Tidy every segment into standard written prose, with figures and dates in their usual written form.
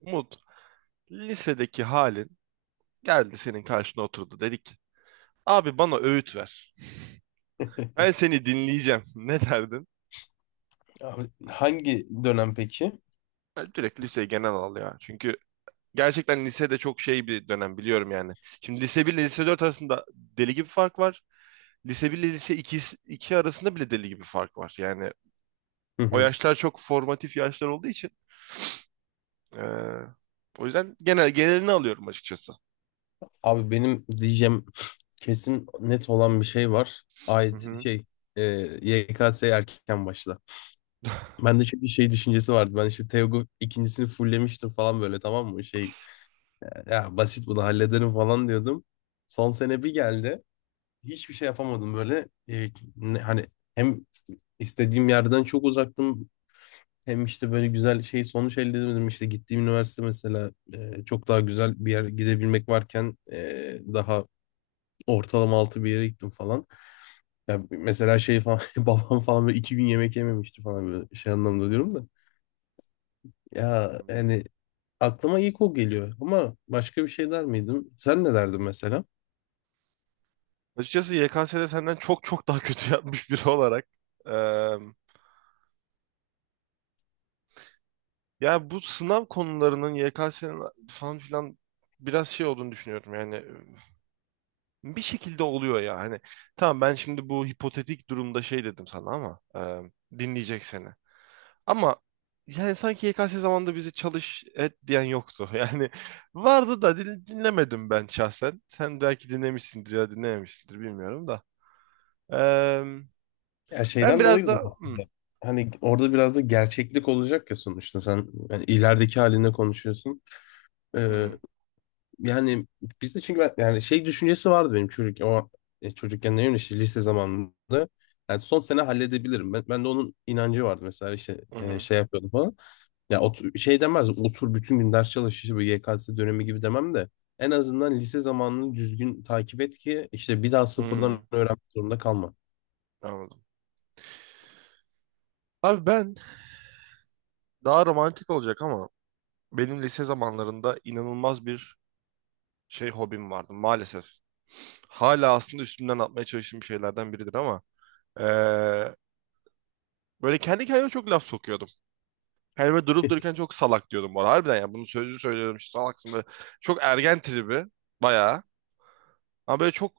Umut, lisedeki halin geldi senin karşına oturdu. Dedik ki, abi bana öğüt ver. Ben seni dinleyeceğim. Ne derdin? Abi hangi dönem peki? Ben direkt liseyi genel al ya. Çünkü gerçekten lisede çok şey bir dönem biliyorum yani. Şimdi lise 1 ile lise 4 arasında deli gibi fark var. Lise 1 ile lise 2 2 arasında bile deli gibi fark var. Yani Hı o hı. yaşlar çok formatif yaşlar olduğu için. eee, o yüzden genel genelini alıyorum açıkçası. Abi benim diyeceğim kesin net olan bir şey var. Hı Ait hı. şey e, YKS erken başla. Ben de çünkü şey düşüncesi vardı. Ben işte Teogu ikincisini fulllemiştim falan böyle, tamam mı? Şey, ya basit bunu hallederim falan diyordum. Son sene bir geldi. Hiçbir şey yapamadım böyle. Hani hem istediğim yerden çok uzaktım. Hem işte böyle güzel şey sonuç elde edemedim. İşte gittiğim üniversite mesela çok daha güzel bir yer gidebilmek varken daha ortalama altı bir yere gittim falan. Ya mesela şey falan babam falan böyle iki gün yemek yememişti falan böyle şey anlamda diyorum da. Ya hani aklıma ilk o geliyor ama başka bir şey der miydim? Sen ne derdin mesela? Açıkçası YKS'de senden çok çok daha kötü yapmış biri olarak. Ya bu sınav konularının YKS'nin falan filan biraz şey olduğunu düşünüyorum yani bir şekilde oluyor ya hani tamam ben şimdi bu hipotetik durumda şey dedim sana ama dinleyecek seni, ama yani sanki YKS zamanında bizi çalış et diyen yoktu, yani vardı da dinlemedim ben şahsen. Sen belki dinlemişsindir ya dinlememişsindir, bilmiyorum da. E, Ya ben şeyden biraz da dolayıdır hı, aslında. Hani orada biraz da gerçeklik olacak ya, sonuçta sen yani ilerideki haline konuşuyorsun. Ee, hı, Yani bizde çünkü ben, yani şey düşüncesi vardı benim çocuk o çocukken ne bileyim işte lise zamanında. Yani son sene halledebilirim. Ben de onun inancı vardı mesela işte hı, hı, şey yapıyordum falan. Ya otur, şey demez, otur bütün gün ders çalış işte bu YKS dönemi gibi demem de en azından lise zamanını düzgün takip et ki işte bir daha hı. sıfırdan öğrenmek zorunda kalma. Anladım abi, ben daha romantik olacak ama benim lise zamanlarında inanılmaz bir şey hobim vardı maalesef. Hala aslında üstümden atmaya çalıştığım şeylerden biridir ama eee, böyle kendi kendime çok laf sokuyordum. Kendime durup dururken çok salak diyordum bu arada. Harbiden yani, bunu sözlü söylüyorum işte, salaksın böyle. Çok ergen tribi bayağı. Ama böyle çok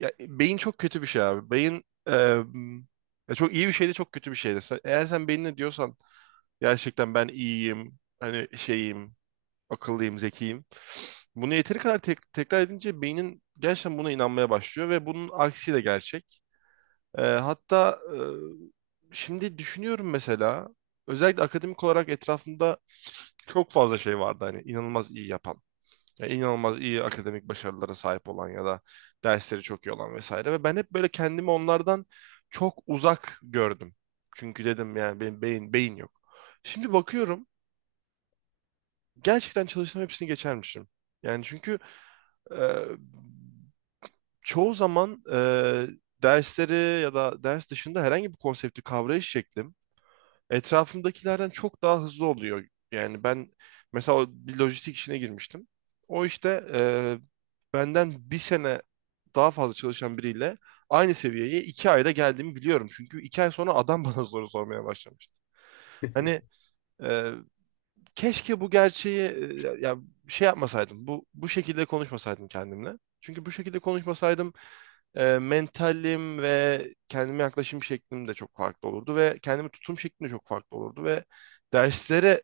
ya, beyin çok kötü bir şey abi. Beyin, ya çok iyi bir şey de, çok kötü bir şey de. Eğer sen beynine diyorsan gerçekten ben iyiyim, hani şeyim, akıllıyım, zekiyim. Bunu yeteri kadar tekrar edince beynin gerçekten buna inanmaya başlıyor, ve bunun aksi de gerçek. Hatta şimdi düşünüyorum mesela, özellikle akademik olarak etrafımda çok fazla şey vardı, hani inanılmaz iyi yapan. Yani inanılmaz iyi akademik başarılara sahip olan ya da dersleri çok iyi olan vesaire, ve ben hep böyle kendimi onlardan çok uzak gördüm. Çünkü dedim yani benim beyin beyin yok. Şimdi bakıyorum, gerçekten çalışsam hepsini geçermişim. Yani çünkü e, çoğu zaman dersleri ya da ders dışında herhangi bir konsepti kavrayış şeklim etrafımdakilerden çok daha hızlı oluyor. Yani ben mesela o bir lojistik işine girmiştim. O işte benden bir sene daha fazla çalışan biriyle aynı seviyeye iki ayda geldiğimi biliyorum. Çünkü iki ay sonra adam bana soru sormaya başlamıştı. Hani e, Keşke bu gerçeği, ya, şey yapmasaydım. Bu şekilde konuşmasaydım kendimle. Çünkü bu şekilde konuşmasaydım mentalim ve kendime yaklaşım şeklim de çok farklı olurdu, ve kendime tutum şeklim de çok farklı olurdu, ve derslere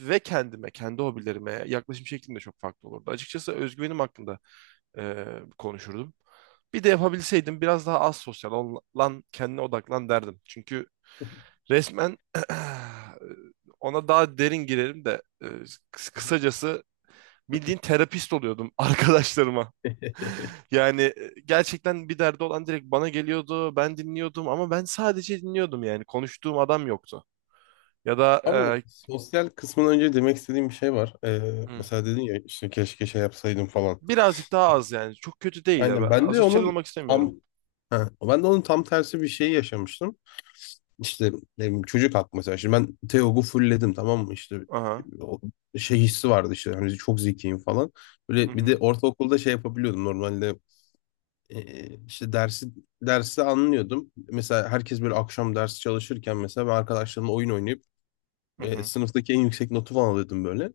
ve kendime, kendi hobilerime yaklaşım şeklim de çok farklı olurdu. Açıkçası özgüvenim hakkında e, konuşurdum. Bir de yapabilseydim biraz daha az sosyal lan kendine odaklan derdim. Çünkü resmen ona daha derin girerim de, kısacası bildiğin terapist oluyordum arkadaşlarıma. Yani gerçekten bir derdi olan direkt bana geliyordu. Ben dinliyordum, ama ben sadece dinliyordum yani. Konuştuğum adam yoktu. Ya da Abi bu sosyal kısmından önce demek istediğim bir şey var. E, hı, Mesela dedin ya işte keşke şey yapsaydım falan. birazcık daha az yani. Çok kötü değil ya. Aynen, Ben asosyal olmak istemiyorum. tam ha, ben de onun tam tersi bir şeyi yaşamıştım. İşte ne bileyim, çocuk haklı mesela. Şimdi ben Teog'u fullledim, tamam mı? İşte Aha. o şey hissi vardı işte hani çok zekiyim falan. Hı Böyle bir de hı. ortaokulda şey yapabiliyordum normalde, işte dersi anlıyordum. Mesela herkes böyle akşam ders çalışırken mesela ben arkadaşlarımla oyun oynayıp Hı hı. sınıftaki en yüksek notu falan alıyordum böyle.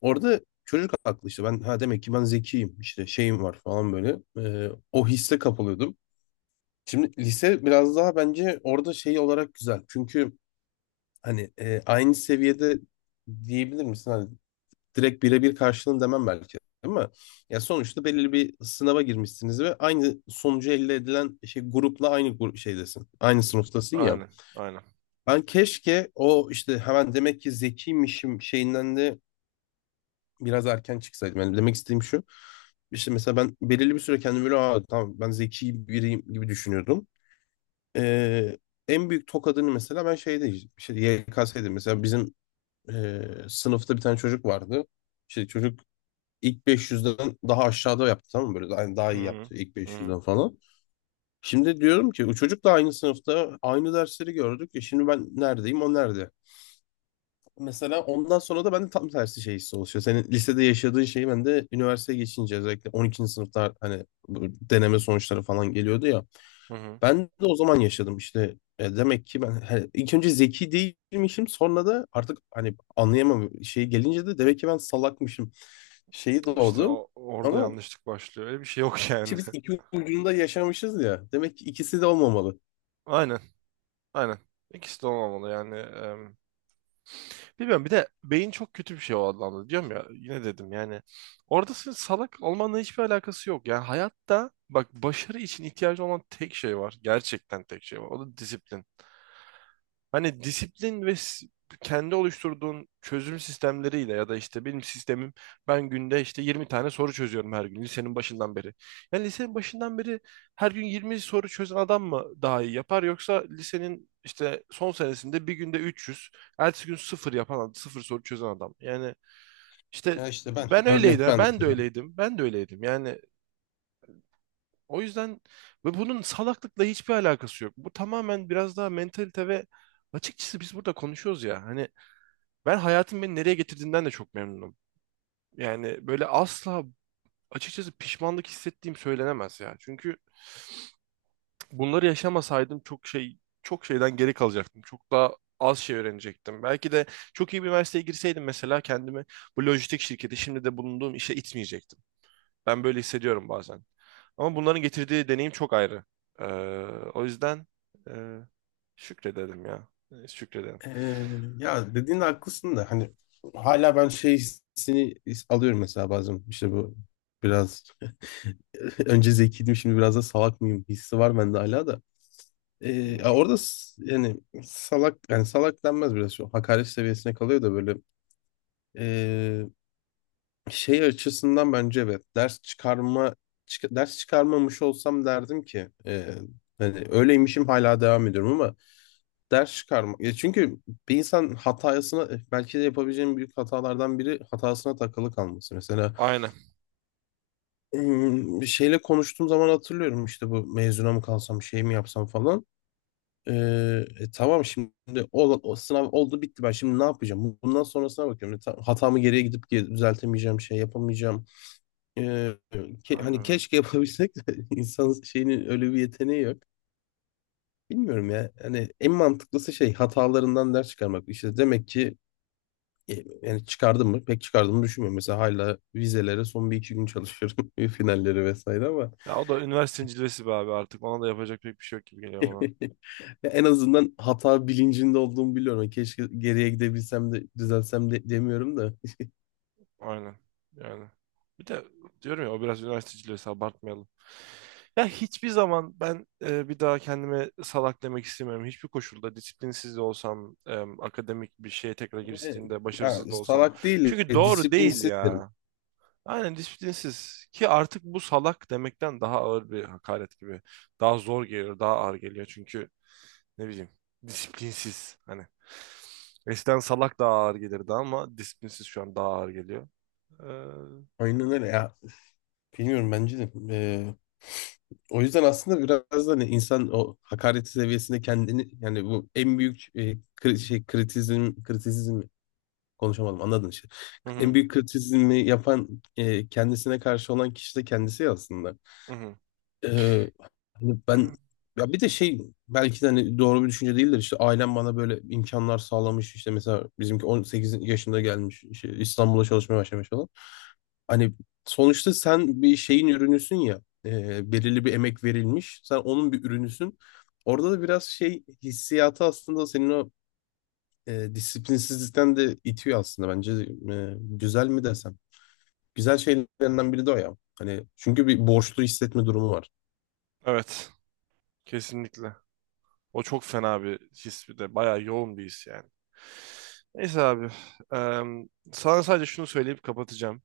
Orada çocuk haklı, işte ben ha demek ki ben zekiyim işte şeyim var falan böyle. O hisse kapılıyordum. Şimdi lise biraz daha bence orada şey olarak güzel. Çünkü hani aynı seviyede diyebilir misin? Hani direkt birebir karşılığını demem belki ama ya sonuçta belirli bir sınava girmişsiniz ve aynı sonucu elde edilen şey grupla aynı grup şeydesin. Aynı sınıftasın ya. Aynen. Aynen. Ben keşke o işte hemen demek ki zekiymişim şeyinden de biraz erken çıksaydım. Yani demek istediğim şu. İşte mesela ben belirli bir süre kendimi böyle, aa, tamam ben zeki biriyim gibi düşünüyordum. Ee, En büyük tokadını mesela ben şeyde işte YKS'de, mesela bizim e, sınıfta bir tane çocuk vardı. İşte çocuk ilk 500'den daha aşağıda yaptı, tamam mı? Böyle daha Hı iyi hı. yaptı ilk Hı hı. 500'den falan. Şimdi diyorum ki o çocuk da aynı sınıfta aynı dersleri gördük. Şimdi ben neredeyim, o nerede? Mesela ondan sonra da bende tam tersi şey hissi oluşuyor. Senin lisede yaşadığın şeyi ben de üniversiteye geçince özellikle 12. sınıfta hani bu deneme sonuçları falan geliyordu ya. Hı hı. Ben de o zaman yaşadım işte. Demek ki ben ilk önce zeki değilmişim, sonra da artık hani anlayamam şey gelince de demek ki ben salakmışım şeyi İşte doğdu. Orada Ama yanlışlık başlıyor. Öyle bir şey yok yani. işte biz iki ucunda yaşamışız ya. Demek ki ikisi de olmamalı. Aynen. Aynen. İkisi de olmamalı yani. Bilmiyorum. Bir de beyin çok kötü bir şey o anlamda. Diyorum ya, yine dedim yani. Orada senin salak olmanla hiçbir alakası yok. Yani hayatta bak, başarı için ihtiyacı olan tek şey var. Gerçekten tek şey var. O da disiplin. Hani disiplin ve kendi oluşturduğun çözüm sistemleriyle, ya da işte benim sistemim, ben günde işte 20 tane soru çözüyorum her gün, lisenin başından beri. Yani lisenin başından beri her gün 20 soru çözen adam mı daha iyi yapar, yoksa lisenin işte son senesinde bir günde 300, ertesi gün sıfır yapan, sıfır soru çözen adam? Yani işte Ya işte ben ben örnek öyleydim, ben ben de mesela. öyleydim, ben de öyleydim. Yani o yüzden, ve bunun salaklıkla hiçbir alakası yok. Bu tamamen biraz daha mentalite ve açıkçası biz burada konuşuyoruz ya. Hani ben hayatın beni nereye getirdiğinden de çok memnunum. Yani böyle asla, açıkçası pişmanlık hissettiğim söylenemez ya. Çünkü bunları yaşamasaydım çok şey, çok şeyden geri kalacaktım. Çok daha az şey öğrenecektim. Belki de çok iyi bir üniversiteye girseydim mesela, kendimi bu lojistik şirketi, şimdi de bulunduğum işe itmeyecektim. Ben böyle hissediyorum bazen. Ama bunların getirdiği deneyim çok ayrı. Ee, o yüzden e, şükredelim ya. Şükredelim. Ee, Ya dediğin de haklısın da hani hala ben şey hissini alıyorum mesela bazen işte bu biraz önce zekiydim, şimdi biraz da salak mıyım hissi var bende hala da. Hmm, Yani salak, yani salak denmez, biraz şu hakaret seviyesine kalıyor da, böyle ee, şey açısından bence evet, ders çıkarma ders çıkarmamış olsam derdim ki hani öyleymişim hala devam ediyorum, ama ders çıkarma ya, çünkü bir insan hatasına, belki de yapabileceğim büyük hatalardan biri hatasına takılı kalması mesela, aynen. Bir şeyle konuştuğum zaman hatırlıyorum işte bu mezuna mı kalsam şey mi yapsam falan. Ee, tamam şimdi o sınav oldu bitti, ben şimdi ne yapacağım? Bundan sonrasına bakıyorum. Hatamı geriye gidip düzeltemeyeceğim şey yapamayacağım. Ee, Aynen. Hani Öyle. keşke yapabilsek de insanın şeyinin öyle bir yeteneği yok. Bilmiyorum ya. Hani en mantıklısı şey hatalarından ders çıkarmak. İşte demek ki e, yani çıkardım mı? Pek çıkardığımı düşünmüyorum. Mesela hala vizelere son bir iki gün çalışıyorum. Finalleri vesaire ama Ya o da üniversitenin cilvesi be abi, artık. Ona da yapacak pek bir şey yok gibi geliyor bana. ya en azından hata bilincinde olduğumu biliyorum. Keşke geriye gidebilsem de düzelsem de demiyorum da. Aynen. Yani. Bir de diyorum ya, o biraz üniversite cilvesi, abartmayalım. Ya hiçbir zaman ben bir daha kendime salak demek istemiyorum. Hiçbir koşulda, disiplinsiz de olsam, akademik bir şeye tekrar E, giriştiğimde Ya başarısız da olsam. salak değil, Çünkü doğru değil disiplinsiz derim. ya. Aynen, disiplinsiz ki artık bu salak demekten daha ağır bir hakaret gibi. Daha zor geliyor, daha ağır geliyor, çünkü ne bileyim, disiplinsiz hani. Eskiden salak daha ağır gelirdi ama disiplinsiz şu an daha ağır geliyor. Hı Aynen öyle ya. Bilmiyorum, bence de. O yüzden aslında biraz da hani insan o hakaret seviyesinde kendini yani bu en büyük şey kritizm kritizm konuşamadım, anladın işte. En hı, büyük kritizmi yapan kendisine karşı olan kişi de kendisi ya aslında. hı hı. Ee, Hani ben, ya bir de şey belki de hani doğru bir düşünce değildir işte, ailem bana böyle imkanlar sağlamış işte, mesela bizimki 18 yaşında gelmiş işte İstanbul'a çalışmaya başlamış falan. Hani sonuçta sen bir şeyin ürünüsün ya, belirli bir emek verilmiş, sen onun bir ürünüsün. Orada da biraz şey hissiyatı aslında senin o disiplinsizlikten de itiyor aslında bence. Güzel mi desem? Güzel şeylerinden biri de o ya. Hani çünkü bir borçlu hissetme durumu var. Evet, kesinlikle. O çok fena bir his, bir de bayağı yoğun bir his yani. Neyse abi. eee, Sana sadece şunu söyleyip kapatacağım.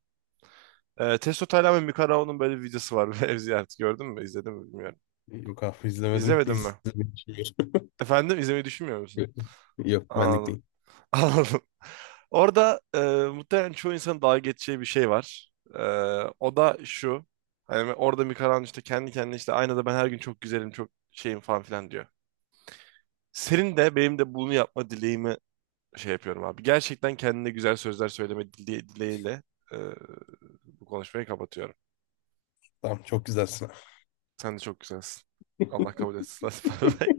Testo Taylan ve Mikarao'nun böyle bir videosu var. Ev ziyareti, gördün mü? İzledin mi bilmiyorum. Yok abi, izlemedim. İzlemedin mi? İzlemek için. Efendim, izlemeyi düşünmüyor musun? Yok, benlik Anladım. değil. Anladım. Orada muhtemelen çoğu insanın dalga geçeceği bir şey var. O da şu. Hani orada Mikaran işte kendi kendine, işte aynada, "Ben her gün çok güzelim, çok şeyim," falan filan diyor. Senin de benim de bunu yapma dileğimi şey yapıyorum abi. Gerçekten kendine güzel sözler söyleme dileğiyle e, bu konuşmayı kapatıyorum. Tamam, çok güzelsin Sen de çok güzelsin. Allah kabul etsin. Bye bye.